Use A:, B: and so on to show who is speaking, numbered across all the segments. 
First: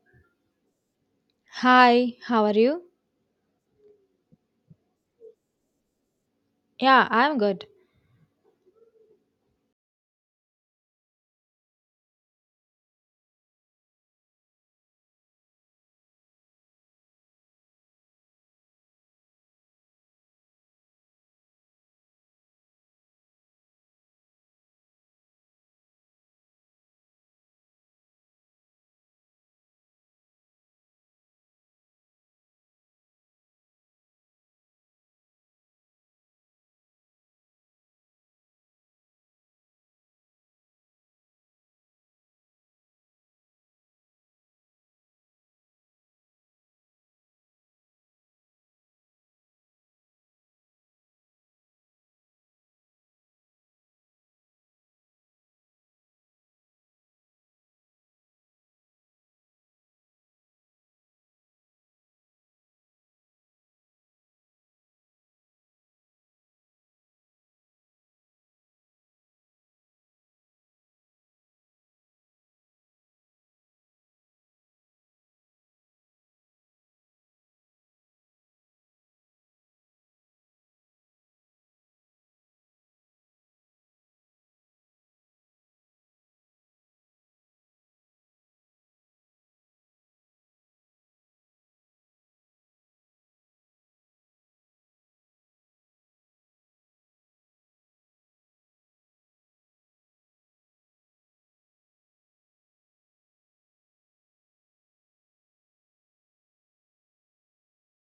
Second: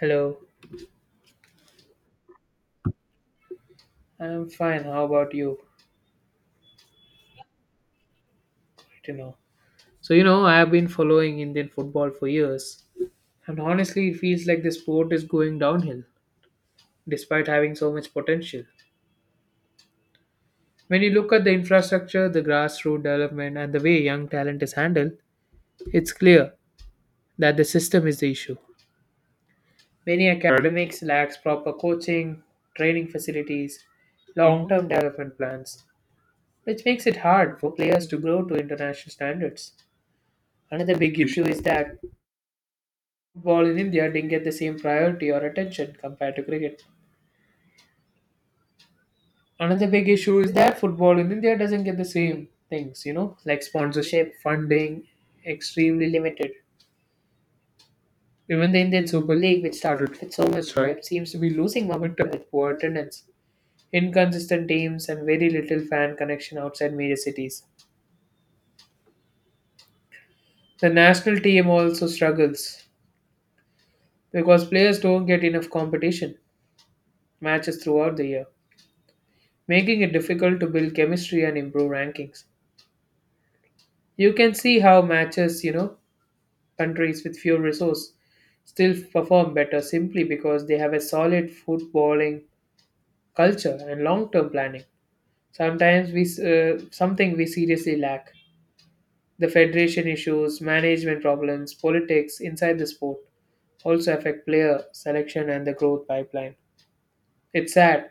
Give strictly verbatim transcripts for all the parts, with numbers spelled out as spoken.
A: Hello,
B: Hi, how are you?
A: I'm fine. How about you?
B: Yeah, I'm good.
A: You know. So you know, I have been following Indian football for years, and honestly, it feels like the sport is going downhill, despite having so much potential. When you look at the infrastructure, the grassroots development, and the way young talent is handled, it's clear that the system is the issue. Many academics lacks proper coaching, training facilities, long-term development plans, which makes it hard for players to grow to international standards. Another big issue is that football in India didn't get the same priority or attention compared to cricket. Another big issue is that football in India doesn't get the same things, you know, like sponsorship, funding, extremely limited. Even the Indian Super League, which started with so much hype, seems to be losing momentum with poor attendance, inconsistent teams, and very little fan connection outside major cities. The national team also struggles because players don't get enough competition matches throughout the year, making it difficult to build chemistry and improve rankings. You can see how matches, you know, countries with few resources still perform better simply because they have a solid footballing culture and long-term planning. Sometimes we s- uh, something we seriously lack. The federation issues, management problems, politics inside the sport also affect player selection and the growth pipeline. It's sad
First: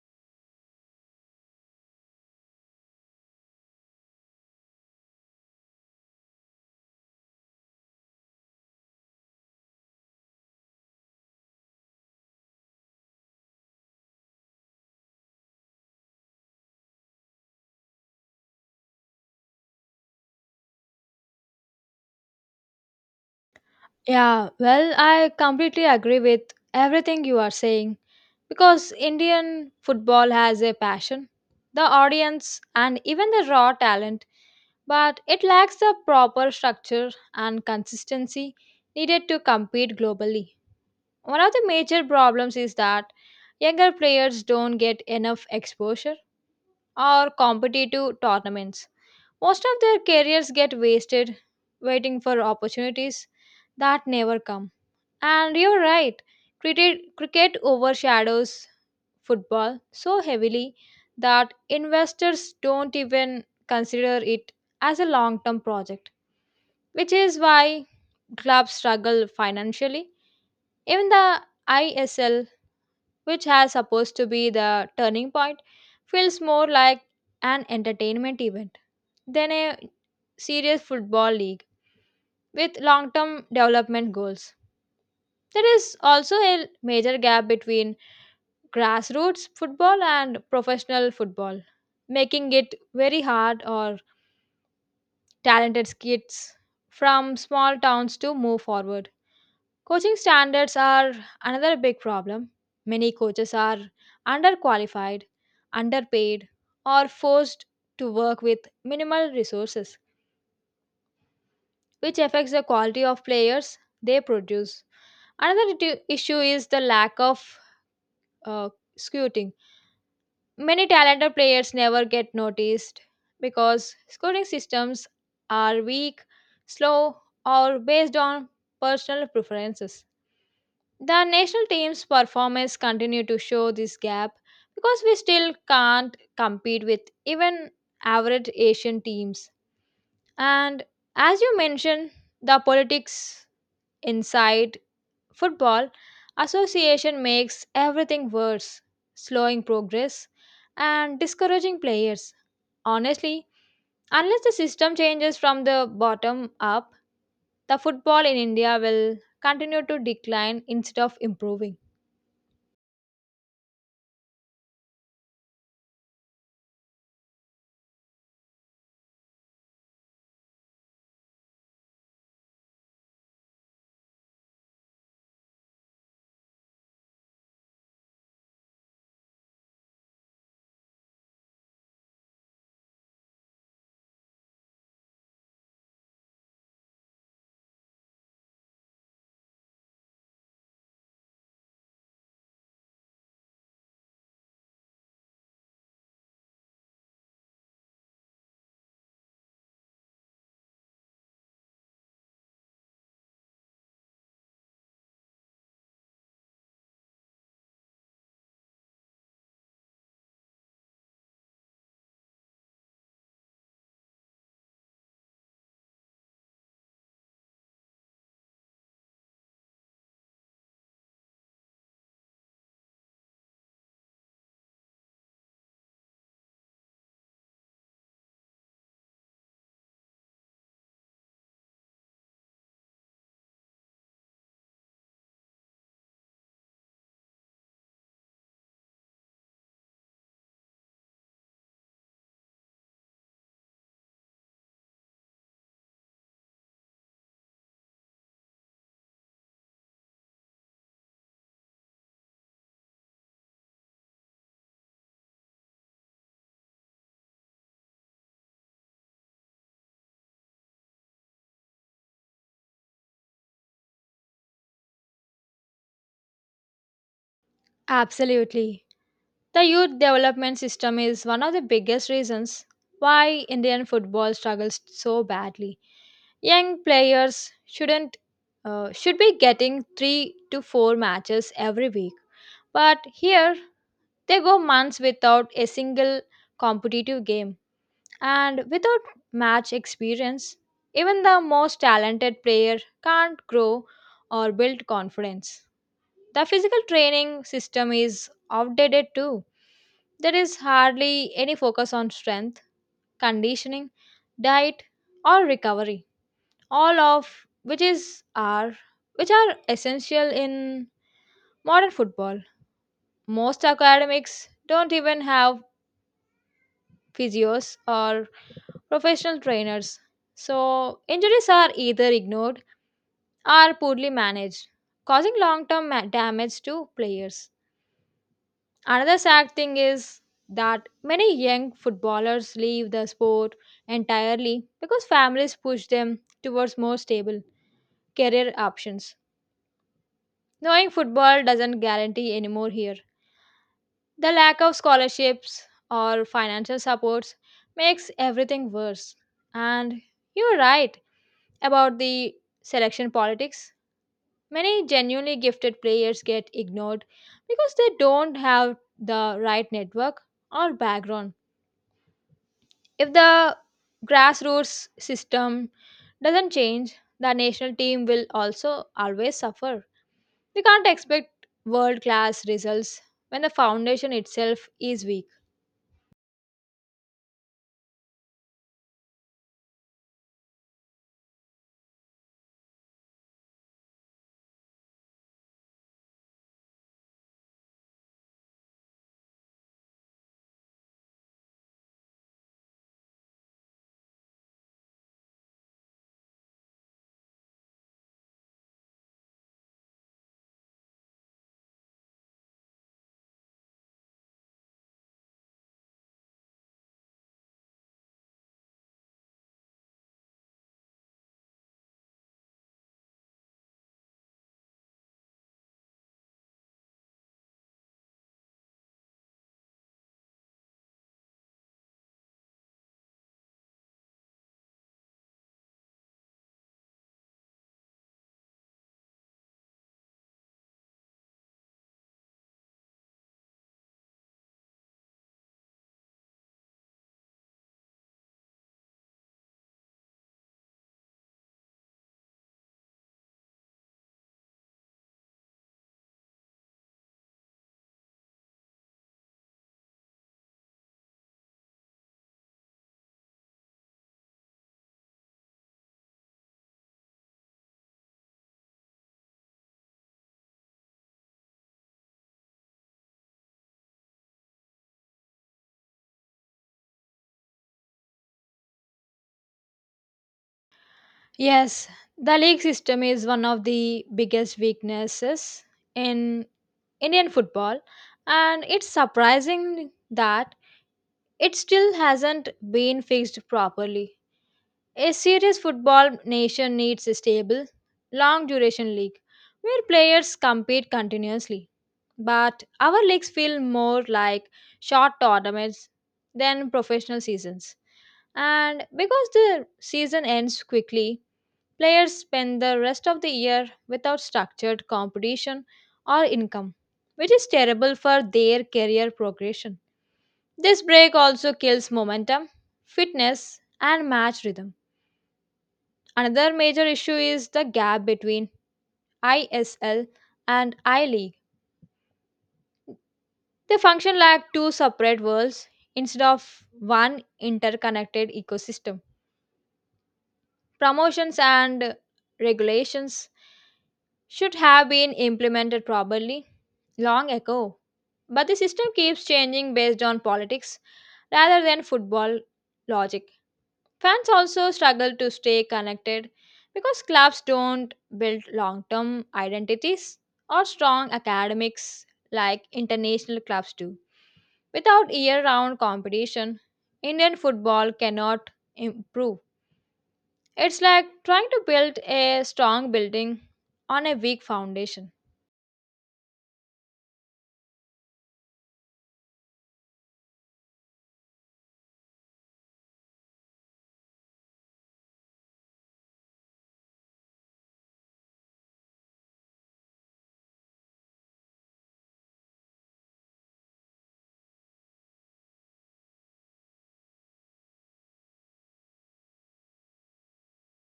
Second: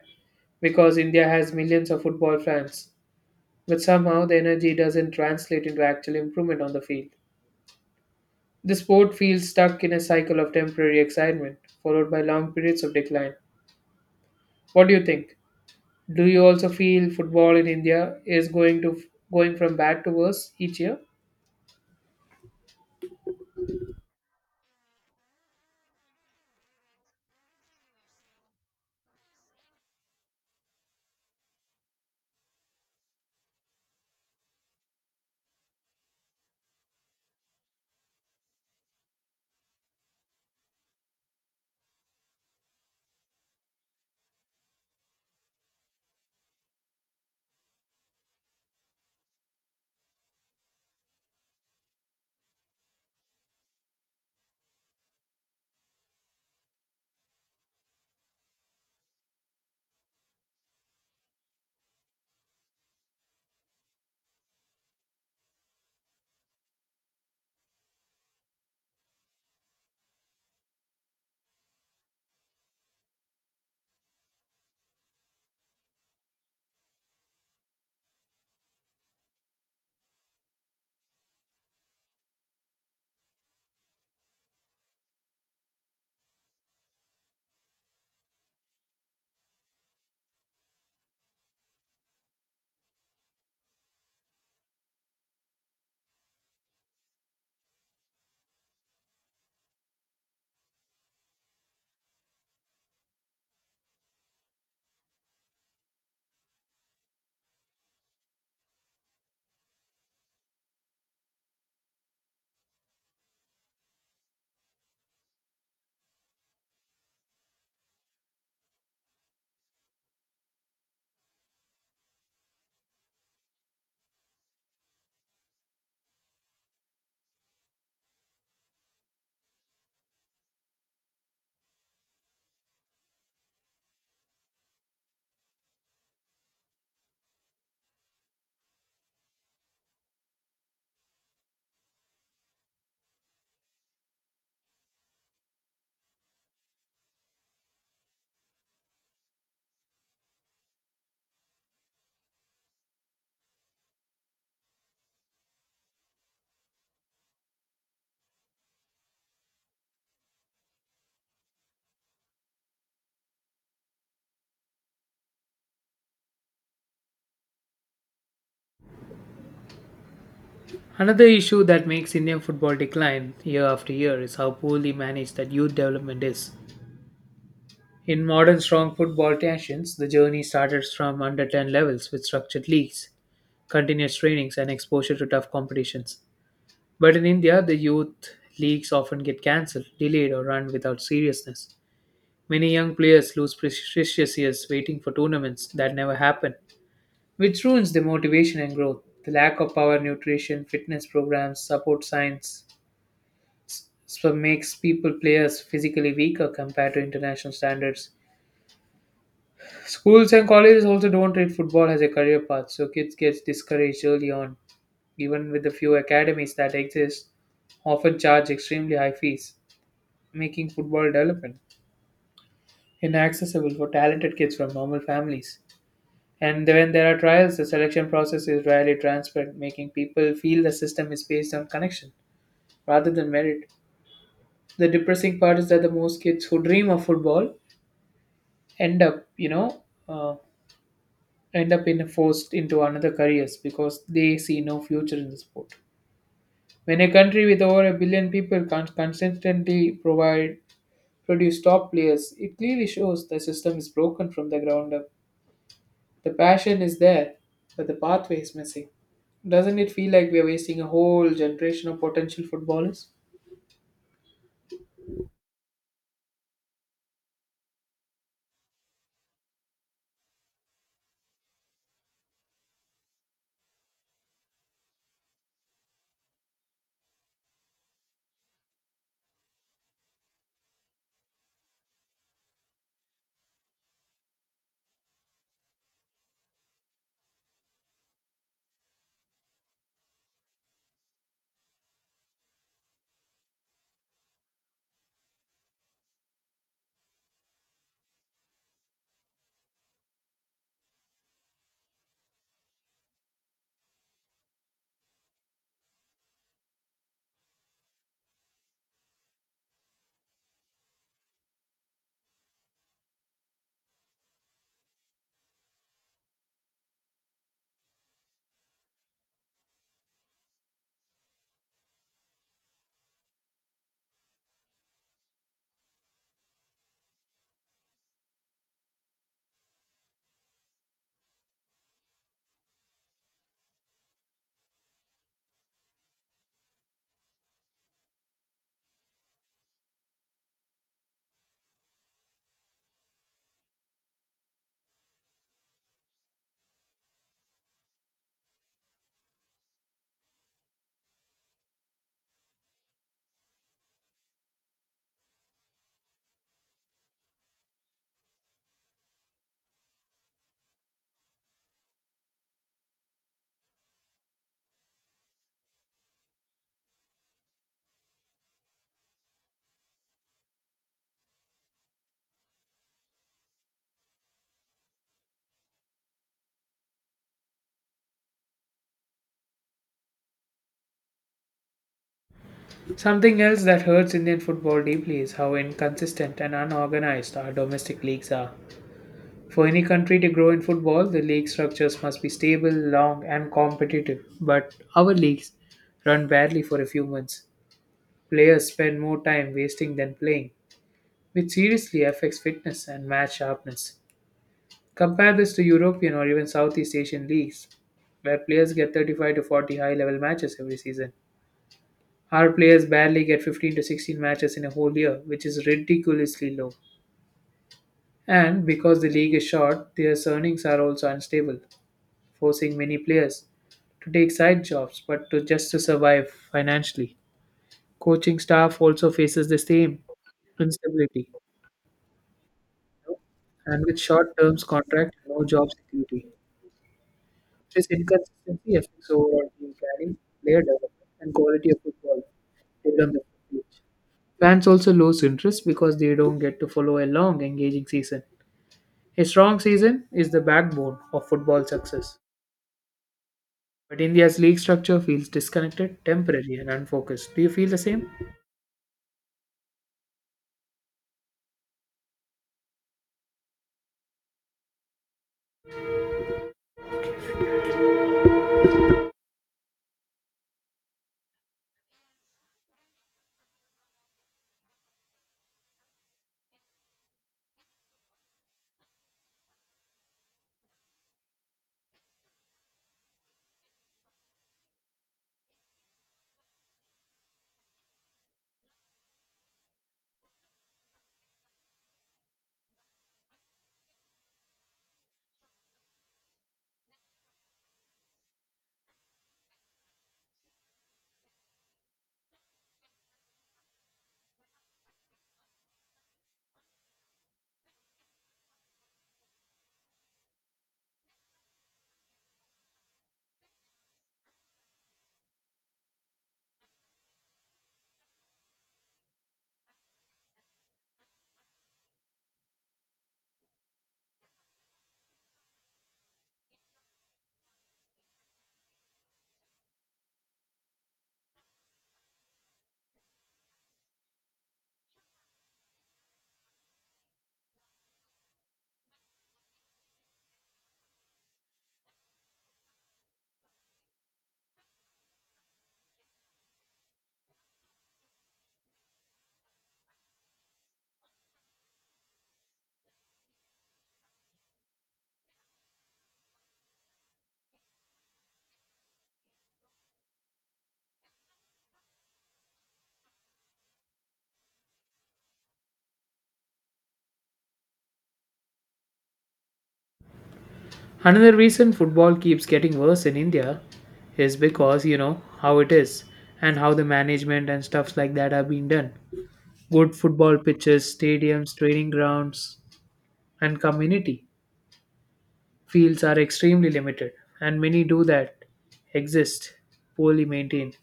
A: because India has millions of football fans, but somehow the energy doesn't translate into actual improvement on the field. The sport feels stuck in a cycle of temporary excitement, followed by long periods of decline. What do you think? Do you also feel football in India is going to going from bad to worse each year?
B: Yeah, well, I completely agree with everything you are saying because Indian football has a passion, the audience, and even the raw talent, but it lacks the proper structure and consistency needed to compete globally. One of the major problems is that younger players don't get enough exposure or competitive tournaments. Most of their careers get wasted waiting for opportunities that never come. And you're right, cricket, cricket overshadows football so heavily that investors don't even consider it as a long term project, which is why clubs struggle financially. Even the I S L, which has supposed to be the turning point, feels more like an entertainment event than a serious football league with long term development goals. There is also a major gap between grassroots football and professional football, making it very hard for talented kids from small towns to move forward. Coaching standards are another big problem. Many coaches are underqualified, underpaid, or forced to work with minimal resources, which affects the quality of players they produce. Another it- issue is the lack of uh, scouting. Many talented players never get noticed because scouting systems are weak, slow, or based on personal preferences. The national team's performance continue to show this gap because we still can't compete with even average Asian teams. And as you mentioned, the politics inside football association makes everything worse, slowing progress and discouraging players. Honestly, unless the system changes from the bottom up, the football in India will continue to decline instead of improving.
A: Another issue that makes Indian football decline year after year is how poorly managed that youth development is. In modern strong football nations, the journey starts from under ten levels with structured leagues, continuous trainings, and exposure to tough competitions. But in India, the youth leagues often get cancelled, delayed, or run without seriousness. Many young players lose precious years waiting for tournaments that never happen, which ruins their motivation and growth. The lack of power nutrition, fitness programs, support science s- so makes people players physically weaker compared to international standards. Schools and colleges also don't treat football as a career path, so kids get discouraged early on. Even with the few academies that exist, often charge extremely high fees, making football development inaccessible for talented kids from normal families. And when there are trials, the selection process is rarely transparent, making people feel the system is based on connection rather than merit. The depressing part is that the most kids who dream of football end up, you know, uh, end up in forced into another careers because they see no future in the sport. When a country with over a billion people can't consistently provide produce top players, it clearly shows the system is broken from the ground up. The passion is there, but the pathway is missing. Doesn't it feel like we are wasting a whole generation of potential footballers?
B: Absolutely. The youth development system is one of the biggest reasons why Indian football struggles so badly. Young players shouldn't uh, should be getting three to four matches every week, but here they go months without a single competitive game and without match experience. Even the most talented player can't grow or build confidence. The physical training system is outdated too. There is hardly any focus on strength, conditioning, diet, or recovery, all of which is are which are essential in modern football. Most academics don't even have physios or professional trainers. So injuries are either ignored or poorly managed, causing long-term ma- damage to players. Another sad thing is that many young footballers leave the sport entirely because families push them towards more stable career options. Knowing football doesn't guarantee anymore here. The lack of scholarships or financial supports makes everything worse. And you're right about the selection politics. Many genuinely gifted players get ignored because they don't have the right network or background. If the grassroots system doesn't change, the national team will also always suffer. We can't expect world class results when the foundation itself is weak.
A: Something else that hurts Indian football deeply is how inconsistent and unorganized our domestic leagues are. For any country to grow in football, the league structures must be stable, long, and competitive. But our leagues run badly for a few months. Players spend more time wasting than playing, which seriously affects fitness and match sharpness. Compare this to European or even Southeast Asian leagues, where players get thirty-five to forty high level matches every season. Our players barely get fifteen to sixteen matches in a whole year, which is ridiculously low. And because the league is short, their earnings are also unstable, forcing many players to take side jobs but to just to survive financially. Coaching staff also faces the same instability and with short term contract no job security. This inconsistency affects overall team planning, player development, and quality of football development for each. Fans also lose interest because they don't get to follow a long, engaging season. A strong season is the backbone of football success. But India's league structure feels disconnected, temporary, and unfocused. Do you feel the same?
B: Yes, the league system is one of the biggest weaknesses in Indian football, and it's surprising that it still hasn't been fixed properly. A serious football nation needs a stable, long duration league where players compete continuously. But our leagues feel more like short tournaments than professional seasons. And because the season ends quickly, players spend the rest of the year without structured competition or income, which is terrible for their career progression. This break also kills momentum, fitness, and match rhythm. Another major issue is the gap between I S L and I League. They function like two separate worlds instead of one interconnected ecosystem. Promotions and regulations should have been implemented properly long ago, but the system keeps changing based on politics rather than football logic. Fans also struggle to stay connected because clubs don't build long term identities or strong academics like international clubs do. Without year round competition, Indian football cannot improve. It's like trying to build a strong building on a weak foundation.
A: Another reason football keeps getting worse in India is because, you know, how it is and how the management and stuffs like that are being done. Good football pitches, stadiums, training grounds, and community fields are extremely limited, and many do that exist poorly maintained.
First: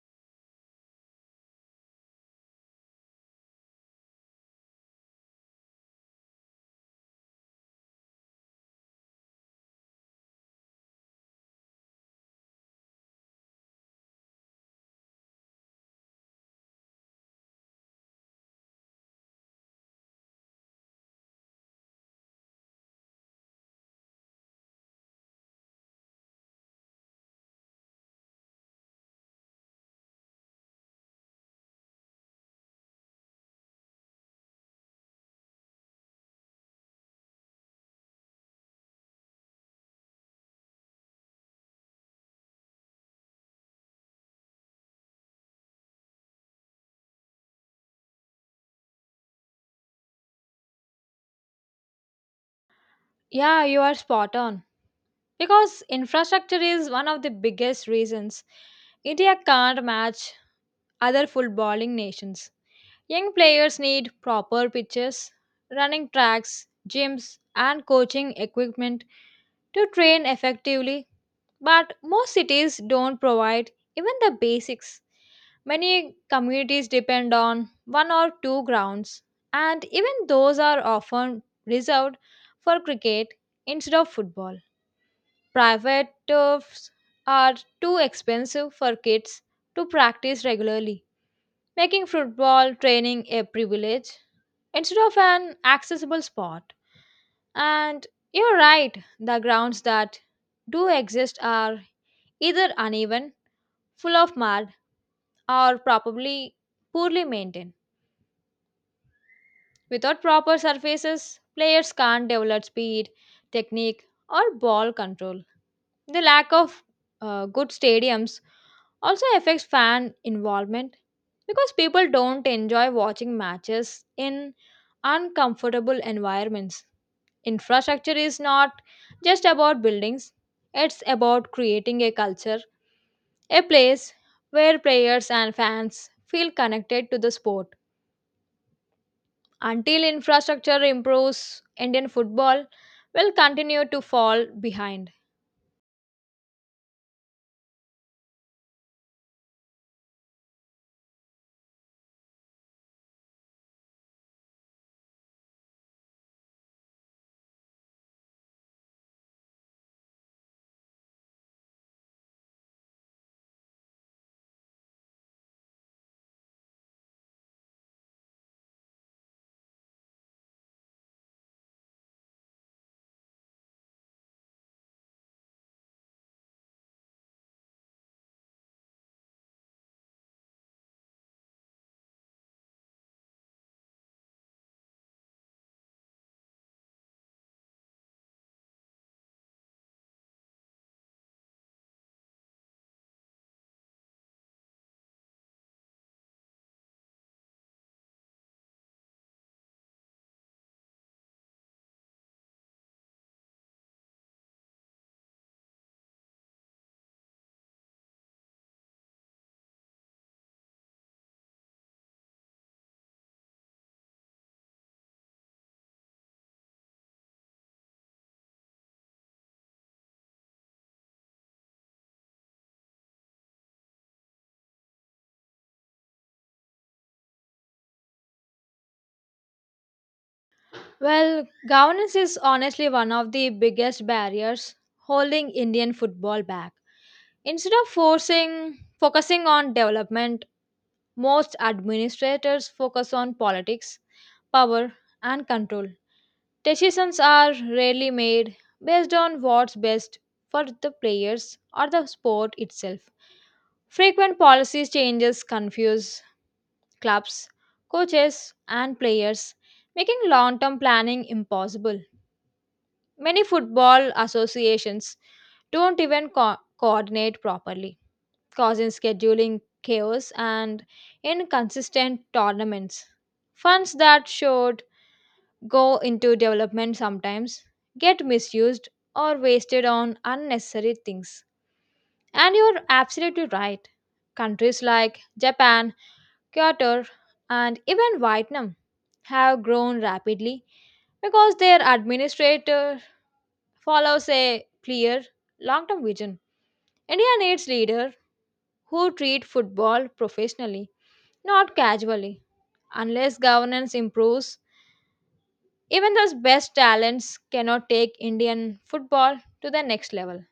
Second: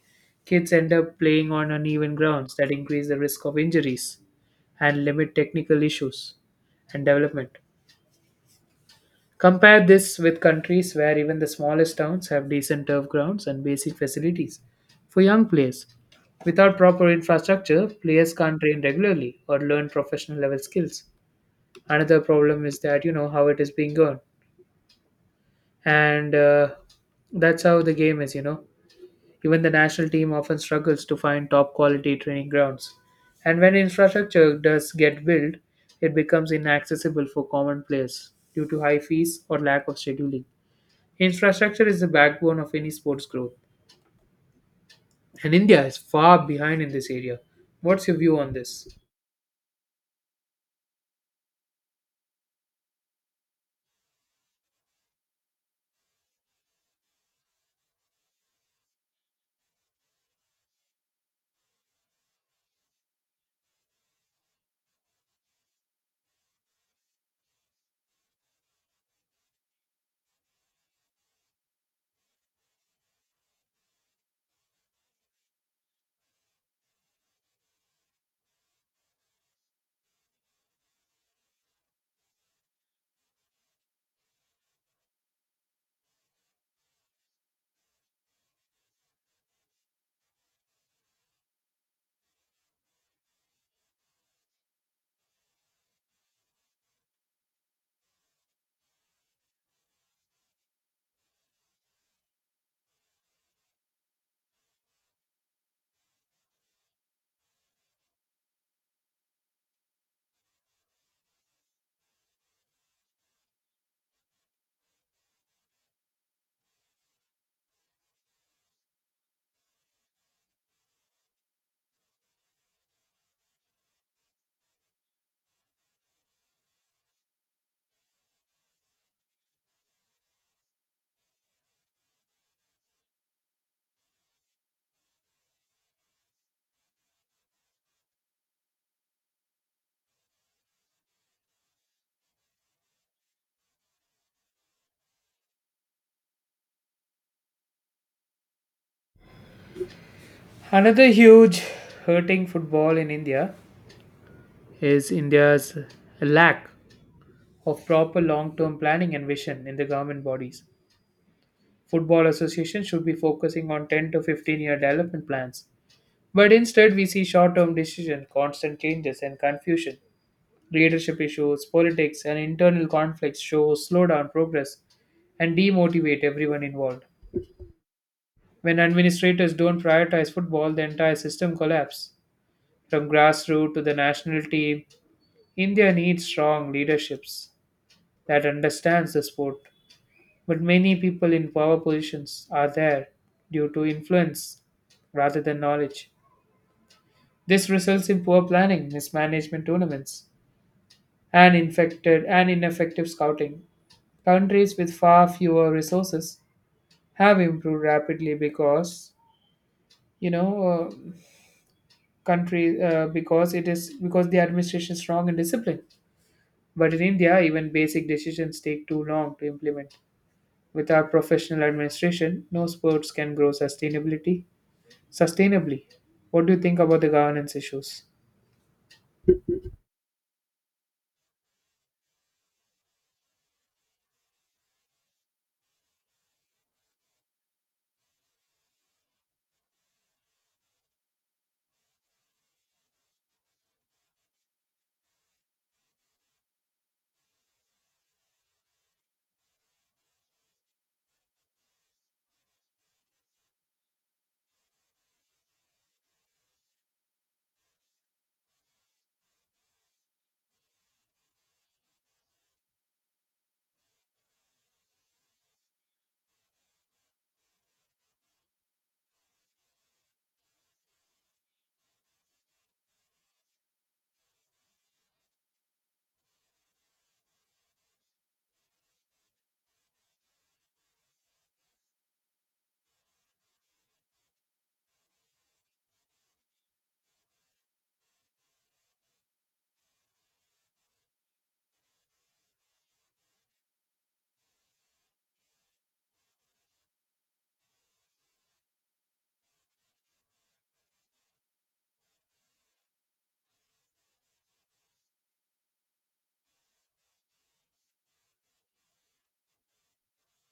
A: Kids end up playing on uneven grounds that increase the risk of injuries and limit technical issues and development. Compare this with countries where even the smallest towns have decent turf grounds and basic facilities for young players. Without proper infrastructure, players can't train regularly or learn professional level skills. Another problem is that you know how it is being done, and uh, that's how the game is, you know. Even the national team often struggles to find top quality training grounds, and when infrastructure does get built, it becomes inaccessible for common players due to high fees or lack of scheduling. Infrastructure is the backbone of any sports growth, and India is far behind in this area. What's your view on this?
B: Yeah, you are spot on, because infrastructure is one of the biggest reasons India can't match other footballing nations. Young players need proper pitches, running tracks, gyms, and coaching equipment to train effectively. But most cities don't provide even the basics. Many communities depend on one or two grounds, and even those are often reserved for cricket instead of football. Private turfs are too expensive for kids to practice regularly, making football training a privilege instead of an accessible spot. And you're right, the grounds that do exist are either uneven, full of mud, or probably poorly maintained. Without proper surfaces, players can't develop speed, technique, or ball control. The lack of uh, good stadiums also affects fan involvement because people don't enjoy watching matches in uncomfortable environments. Infrastructure is not just about buildings, it's about creating a culture, a place where players and fans feel connected to the sport. Until infrastructure improves, Indian football will continue to fall behind.
A: Another huge hurting football in India is India's lack of proper long-term planning and vision in the government bodies. Football associations should be focusing on ten to fifteen year development plans. But instead, we see short term decisions, constant changes, and confusion. Leadership issues, politics, and internal conflicts show slow down progress and demotivate everyone involved. When administrators don't prioritize football, the entire system collapses. From grassroots to the national team, India needs strong leaderships that understands the sport. But many people in power positions are there due to influence rather than knowledge. This results in poor planning, mismanagement tournaments, and infected and ineffective scouting. Countries with far fewer resources have improved rapidly because you know uh, country uh, because it is because the administration is strong and disciplined. But in India, even basic decisions take too long to implement. Without professional administration, no sports can grow sustainability sustainably. What do you think about the governance issues?
B: Well, governance is honestly one of the biggest barriers holding Indian football back. Instead of forcing focusing on development, most administrators focus on politics, power, and control. Decisions are rarely made based on what's best for the players or the sport itself. Frequent policy changes confuse clubs, coaches, and players, making long term planning impossible. Many football associations don't even co- coordinate properly, causing scheduling chaos and inconsistent tournaments. Funds that should go into development sometimes get misused or wasted on unnecessary things. And you're absolutely right. Countries like Japan, Qatar, and even Vietnam have grown rapidly because their administrator follows a clear long term vision. India needs leaders who treat football professionally, not casually. Unless governance improves, even those best talents cannot take Indian football to the next level.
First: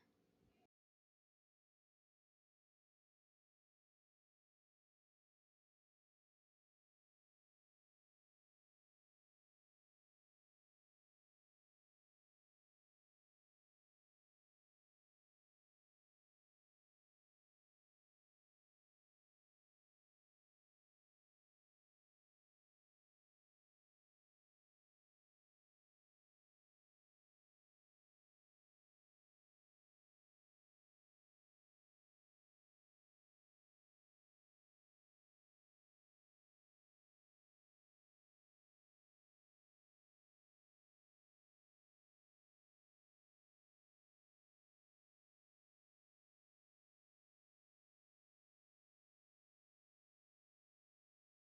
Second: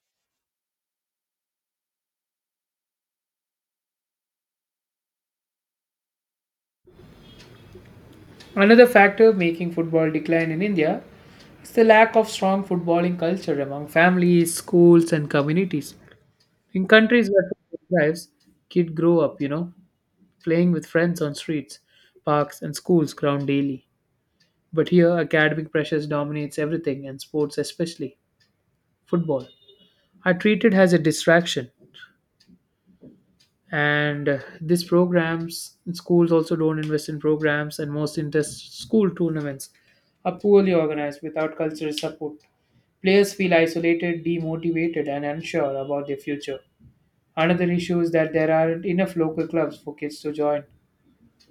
A: Another factor making football decline in India is the lack of strong footballing culture among families, schools, and communities. In countries where football drives, kids grow up, you know, playing with friends on streets, parks, and schools ground daily. But here, academic pressures dominates everything, and sports, especially football, are treated as a distraction, and uh, these programs schools also don't invest in programs, and most interest school tournaments are poorly organized. Without cultural support, players feel isolated, demotivated, and unsure about their future. Another issue is that there aren't enough local clubs for kids to join,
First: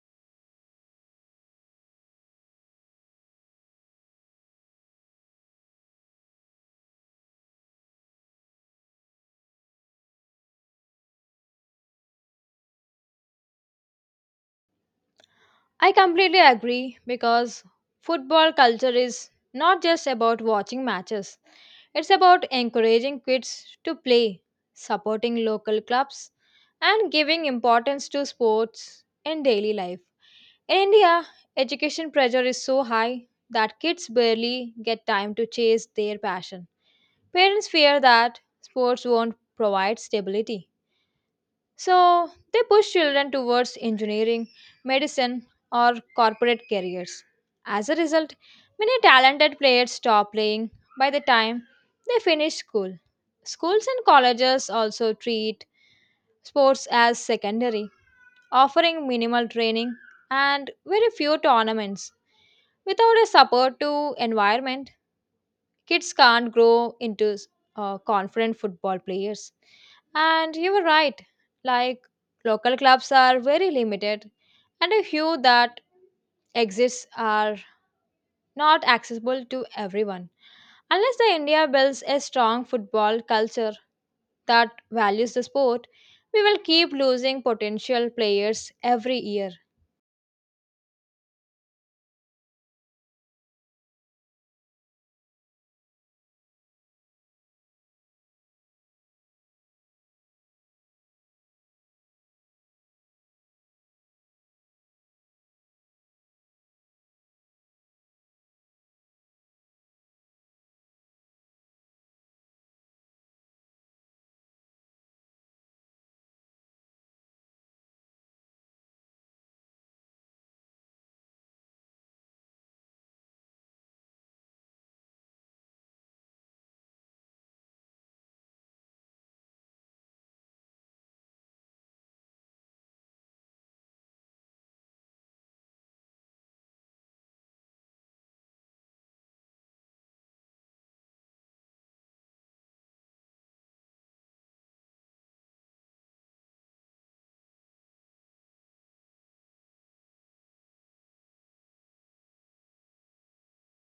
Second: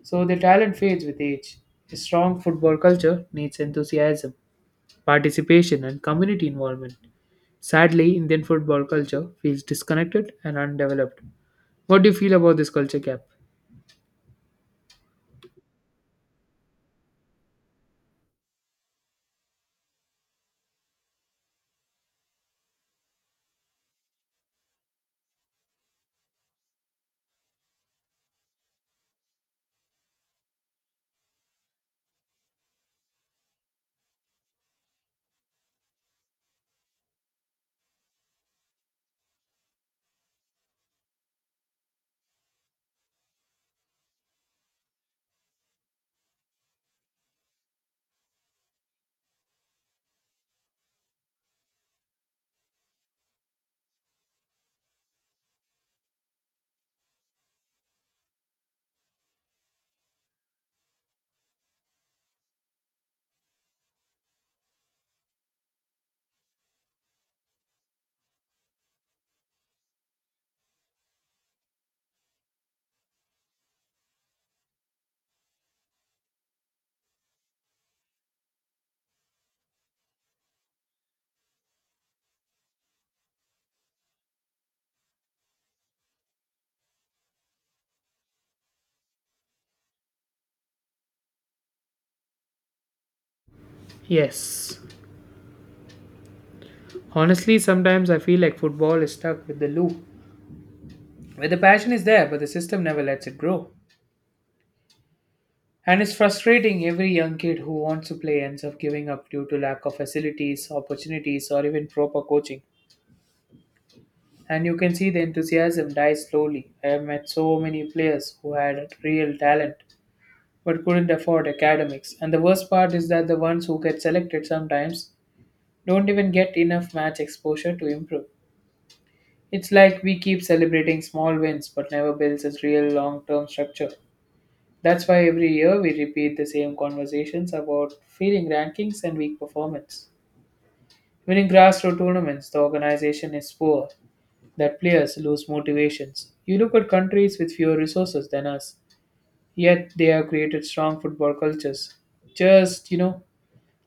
A: so their talent fades with age. A strong football culture needs enthusiasm, participation, and community involvement. Sadly, Indian football culture feels disconnected and undeveloped. What do you feel about this culture gap?
B: I completely agree because football culture is not just about watching matches, it's about encouraging kids to play, supporting local clubs, and giving importance to sports in daily life. In India, education pressure is so high that kids barely get time to chase their passion. Parents fear that sports won't provide stability. So they push children towards engineering, medicine, or corporate careers. As a result, many talented players stop playing by the time they finish school. Schools and colleges also treat sports as secondary, offering minimal training and very few tournaments. Without a support to environment, kids can't grow into uh, confident football players. And you were right, like local clubs are very limited, and a few that exist are not accessible to everyone. Unless the India builds a strong football culture that values the sport, we will keep losing potential players every year.
A: Yes. Honestly, sometimes I feel like football is stuck with the loop, where the passion is there, but the system never lets it grow. And it's frustrating every young kid who wants to play ends up giving up due to lack of facilities, opportunities, or even proper coaching. And you can see the enthusiasm die slowly. I have met so many players who had real talent but couldn't afford academics. And the worst part is that the ones who get selected sometimes don't even get enough match exposure to improve. It's like we keep celebrating small wins but never builds a real long term structure. That's why every year we repeat the same conversations about failing rankings and weak performance. Even in grassroots tournaments, the organization is poor, that players lose motivations. You look at countries with fewer resources than us, yet they have created strong football cultures. Just, you know,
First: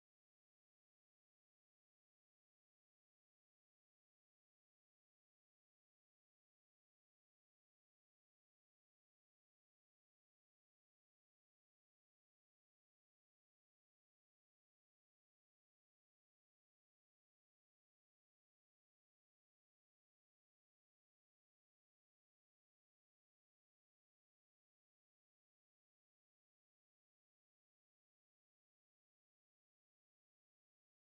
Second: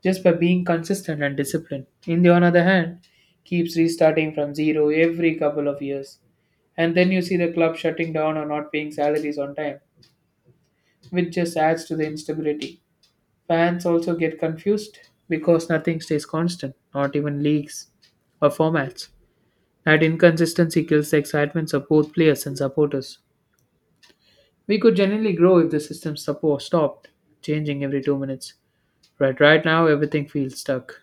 A: just by being consistent and disciplined. In the on other hand, keeps restarting from zero every couple of years. And then you see the club shutting down or not paying salaries on time, which just adds to the instability. Fans also get confused because nothing stays constant, not even leagues or formats. That inconsistency kills the excitement of both players and supporters. We could generally grow if the system support stopped changing every two minutes. But right now, everything feels stuck.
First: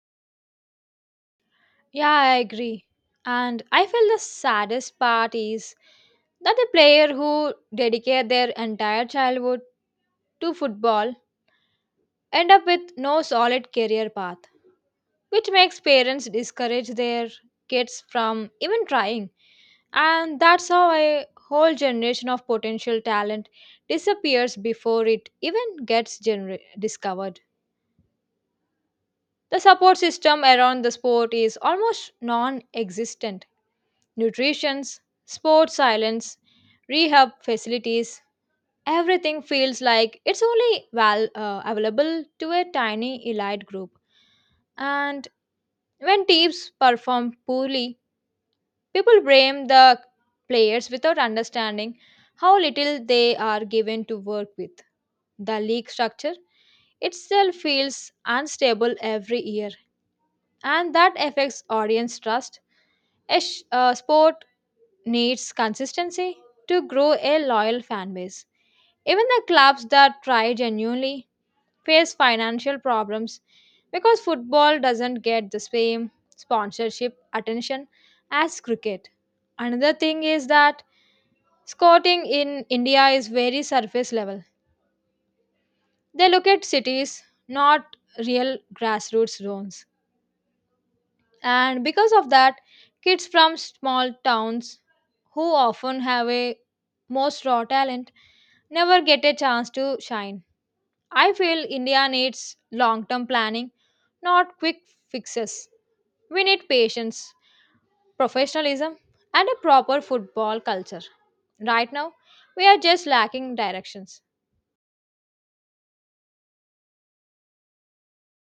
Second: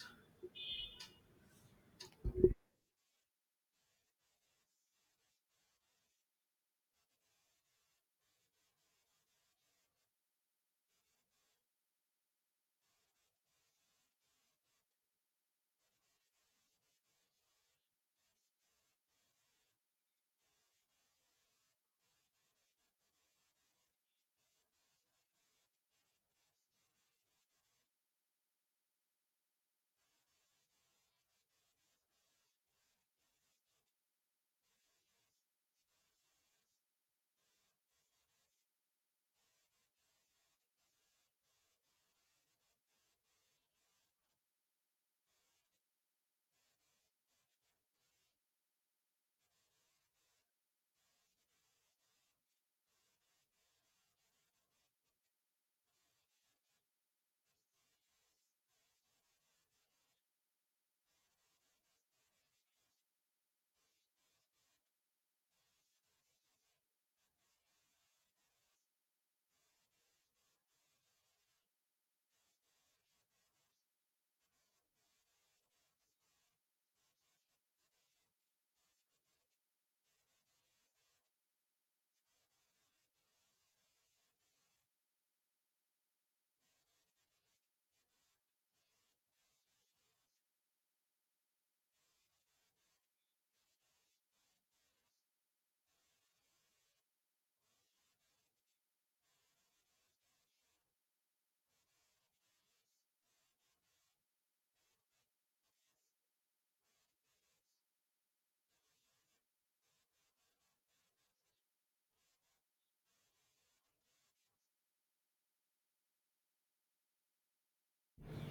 B: Yeah, I agree. And I feel the saddest part is that the player who dedicate their entire childhood to football end up with no solid career path, which makes parents discourage their kids from even trying. And that's how a whole generation of potential talent disappears before it even gets gener- discovered. The support system around the sport is almost non existent. Nutritions, sports silence, rehab facilities, everything feels like it's only val- uh, available to a tiny elite group. And when teams perform poorly, people blame the players without understanding how little they are given to work with. The league structure itself feels unstable every year, and that affects audience trust. A sh- uh, sport needs consistency to grow a loyal fan base. Even the clubs that try genuinely face financial problems because football doesn't get the same sponsorship attention as cricket. Another thing is that scouting in India is very surface level. They look at cities, not real grassroots zones. And because of that, kids from small towns who often have a most raw talent never get a chance to shine. I feel India needs long term planning, not quick fixes. We need patience, professionalism, and a proper football culture. Right now, we are just lacking directions.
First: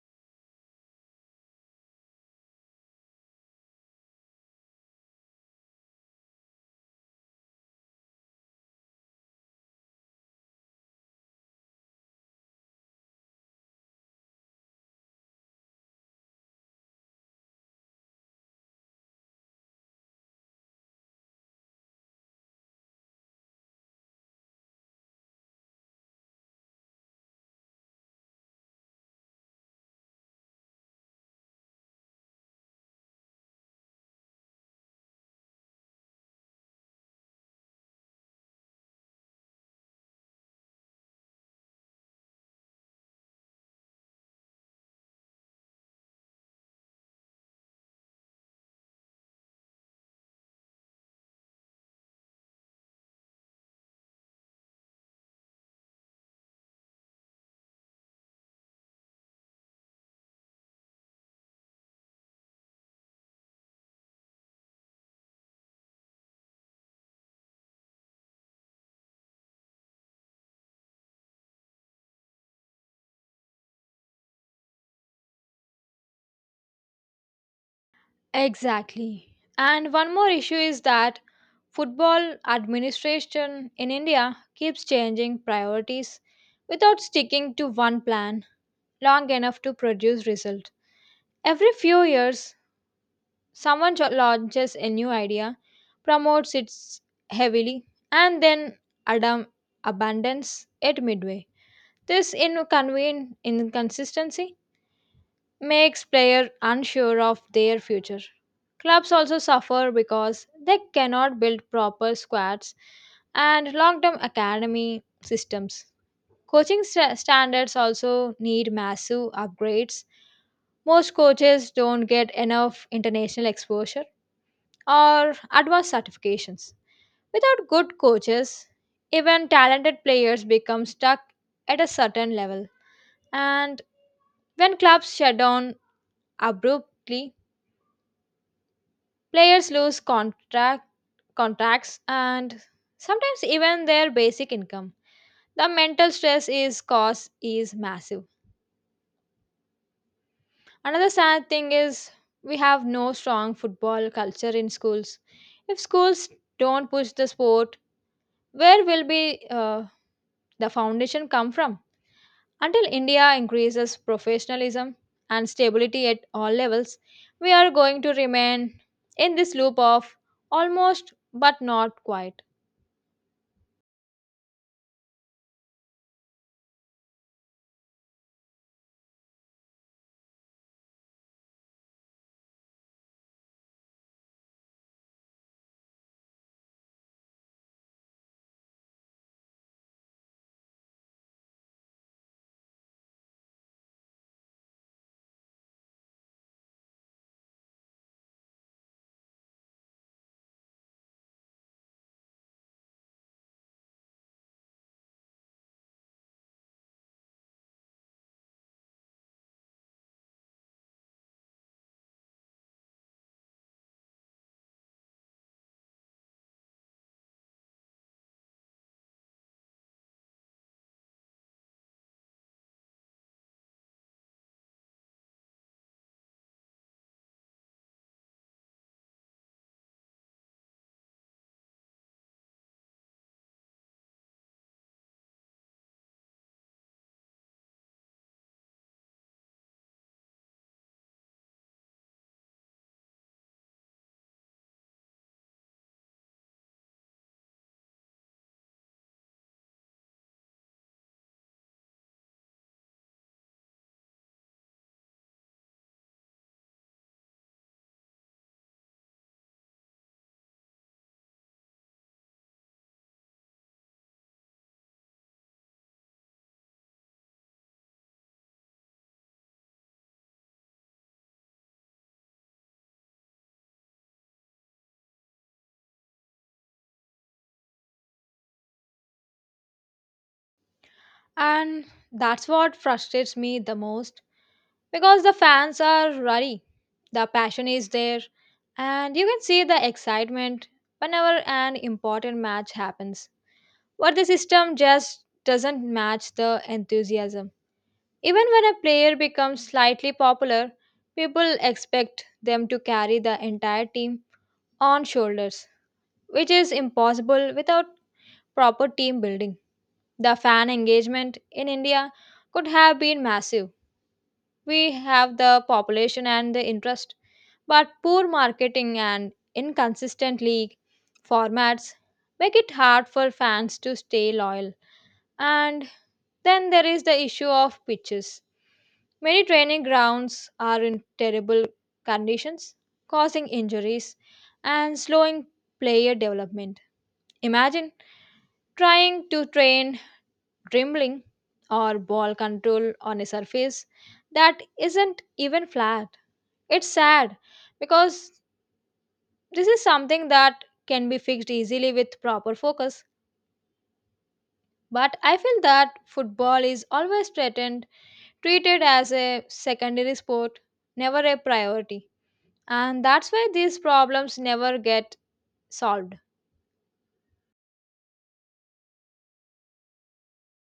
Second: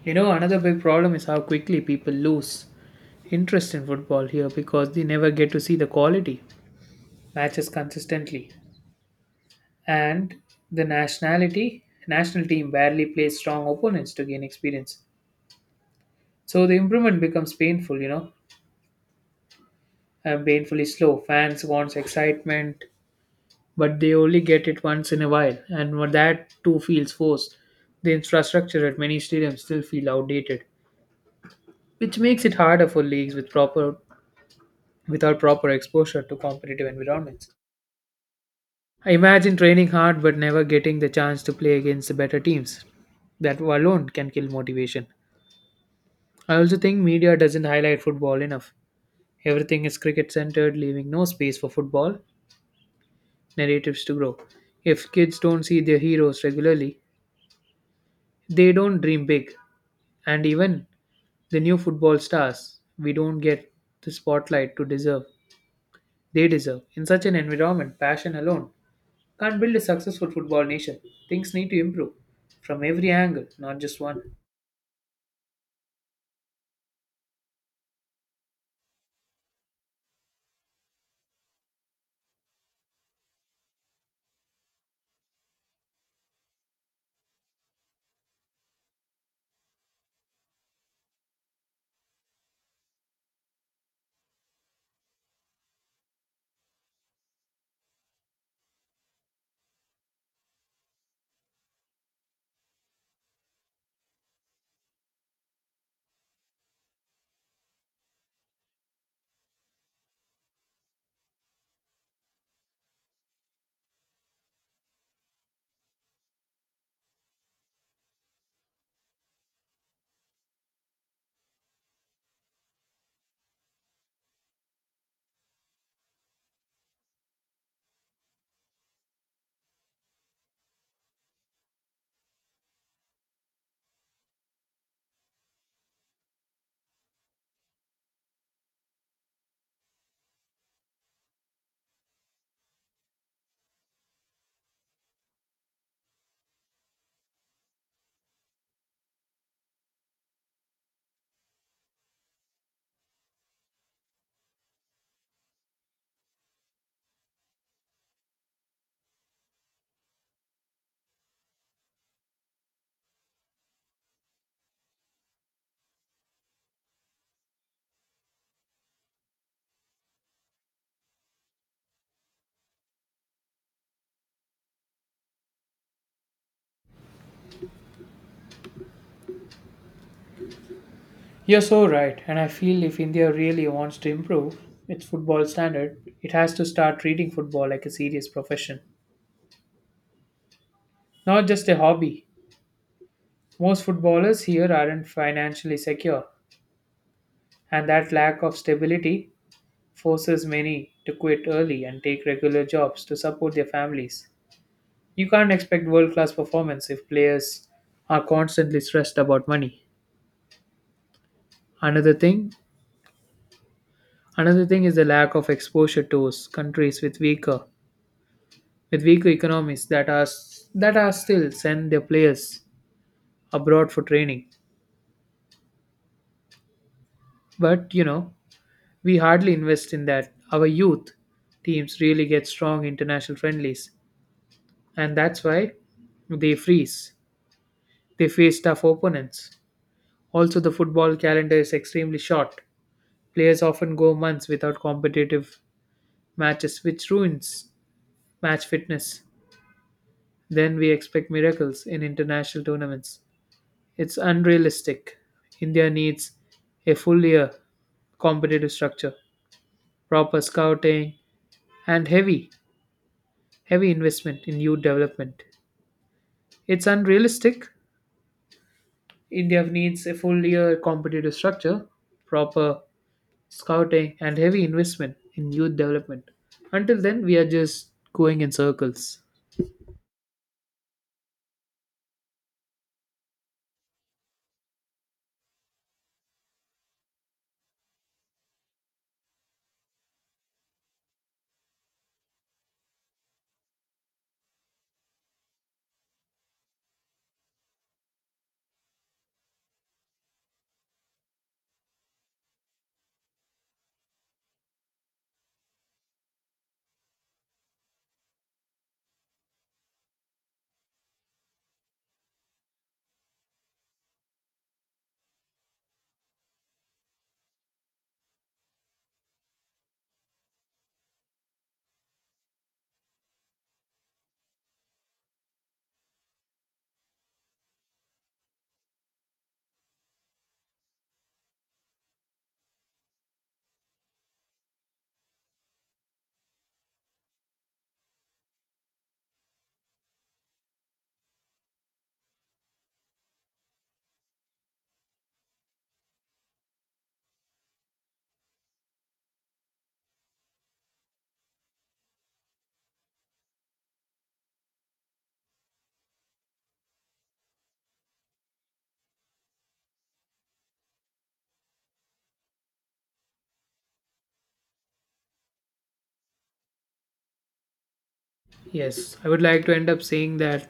A: You know, another big problem is how quickly people lose interest in football here because they never get to see the quality matches consistently. And the nationality, national team barely plays strong opponents to gain experience. So the improvement becomes painful, you know, and painfully slow. Fans wants excitement, but they only get it once in a while, and when that too feels forced. The infrastructure at many stadiums still feel outdated, which makes it harder for leagues with proper without proper exposure to competitive environments. I imagine training hard but never getting the chance to play against better teams. That alone can kill motivation. I also think media doesn't highlight football enough. Everything is cricket centered, leaving no space for football narratives to grow. If kids don't see their heroes regularly, they don't dream big. And even the new football stars, we don't get the spotlight to deserve. They deserve. In such an environment, passion alone can't build a successful football nation. Things need to improve from every angle, not just one.
B: Exactly. And one more issue is that football administration in India keeps changing priorities without sticking to one plan long enough to produce result. Every few years, someone jo- launches a new idea, promotes it heavily, and then adam- abandons it midway. This inconven- inconsistency makes players unsure of their future. Clubs also suffer because they cannot build proper squads and long term academy systems. Coaching sta- standards also need massive upgrades. Most coaches don't get enough international exposure or advanced certifications. Without good coaches, even talented players become stuck at a certain level. And when clubs shut down abruptly, players lose contract, contracts and sometimes even their basic income. The mental stress is cause is massive. Another sad thing is we have no strong football culture in schools. If schools don't push the sport, where will be uh, the foundation come from? Until India increases professionalism and stability at all levels, we are going to remain in this loop of almost but not quite.
A: You're so right, and I feel if India really wants to improve its football standard, it has to start treating football like a serious profession, not just a hobby. Most footballers here aren't financially secure, and that lack of stability forces many to quit early and take regular jobs to support their families. You can't expect world class performance if players are constantly stressed about money. Another thing Another thing is the lack of exposure to s- countries with weaker with weaker economies that are s- that are still send their players abroad for training. But you know, we hardly invest in that. Our youth teams really get strong international friendlies, and that's why they freeze. They face tough opponents. Also, the football calendar is extremely short. Players often go months without competitive matches, which ruins match fitness. Then we expect miracles in international tournaments. It's unrealistic. India needs a full year competitive structure, proper scouting, and heavy, heavy investment in youth development. It's unrealistic. India needs a full year competitive structure, proper scouting, and heavy investment in youth development. Until then, we are just going in circles.
B: And that's what frustrates me the most because the fans are ruddy. The passion is there, and you can see the excitement whenever an important match happens. But the system just doesn't match the enthusiasm. Even when a player becomes slightly popular, people expect them to carry the entire team on shoulders, which is impossible without proper team building. The fan engagement in India could have been massive. We have the population and the interest, but poor marketing and inconsistent league formats make it hard for fans to stay loyal. And then there is the issue of pitches. Many training grounds are in terrible conditions, causing injuries and slowing player development. Imagine trying to train dribbling or ball control on a surface that isn't even flat. It's sad because this is something that can be fixed easily with proper focus. But I feel that football is always threatened, treated as a secondary sport, never a priority. And that's why these problems never get solved.
A: Yes, I would like to end up saying that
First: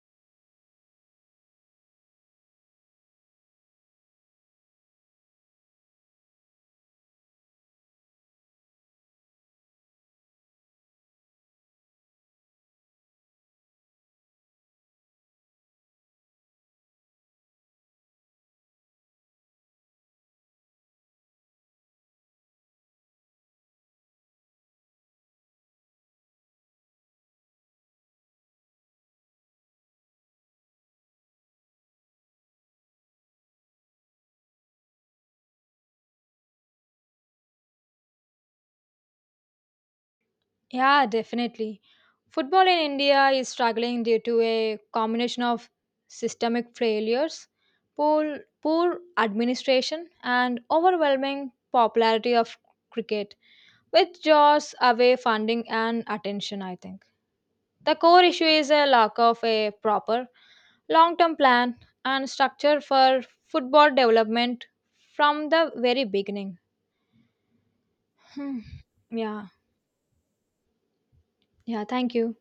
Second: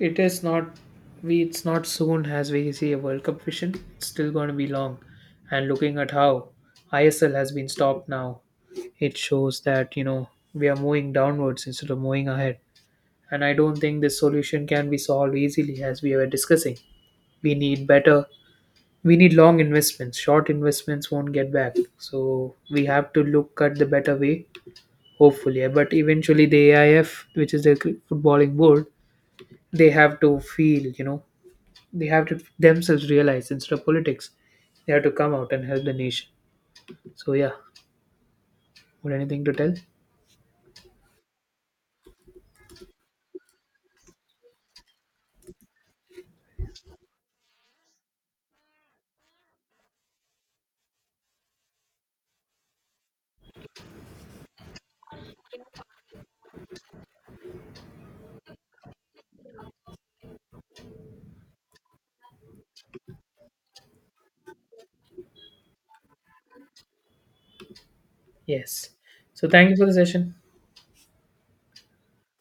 A: It is not we it's not soon as we see a World Cup vision. It's still going to be long. And looking at how I S L has been stopped now, it shows that, you know, we are moving downwards instead of moving ahead. And I don't think this solution can be solved easily as we were discussing. We need better we need long investments. Short investments won't get back. So we have to look at the better way, hopefully. But eventually the A I F, which is the footballing board, they have to feel, you know, they have to themselves realize instead of politics they have to come out and help the nation. So yeah, would anything to tell.
B: Yeah, definitely. Football in India is struggling due to a combination of systemic failures, poor, poor administration, and overwhelming popularity of cricket, which draws away funding and attention, I think. The core issue is a lack of a proper long term plan and structure for football development from the very beginning. Hmm.
A: Yes,
B: Yeah,
A: so thank you for the session.
B: yeah, thank you.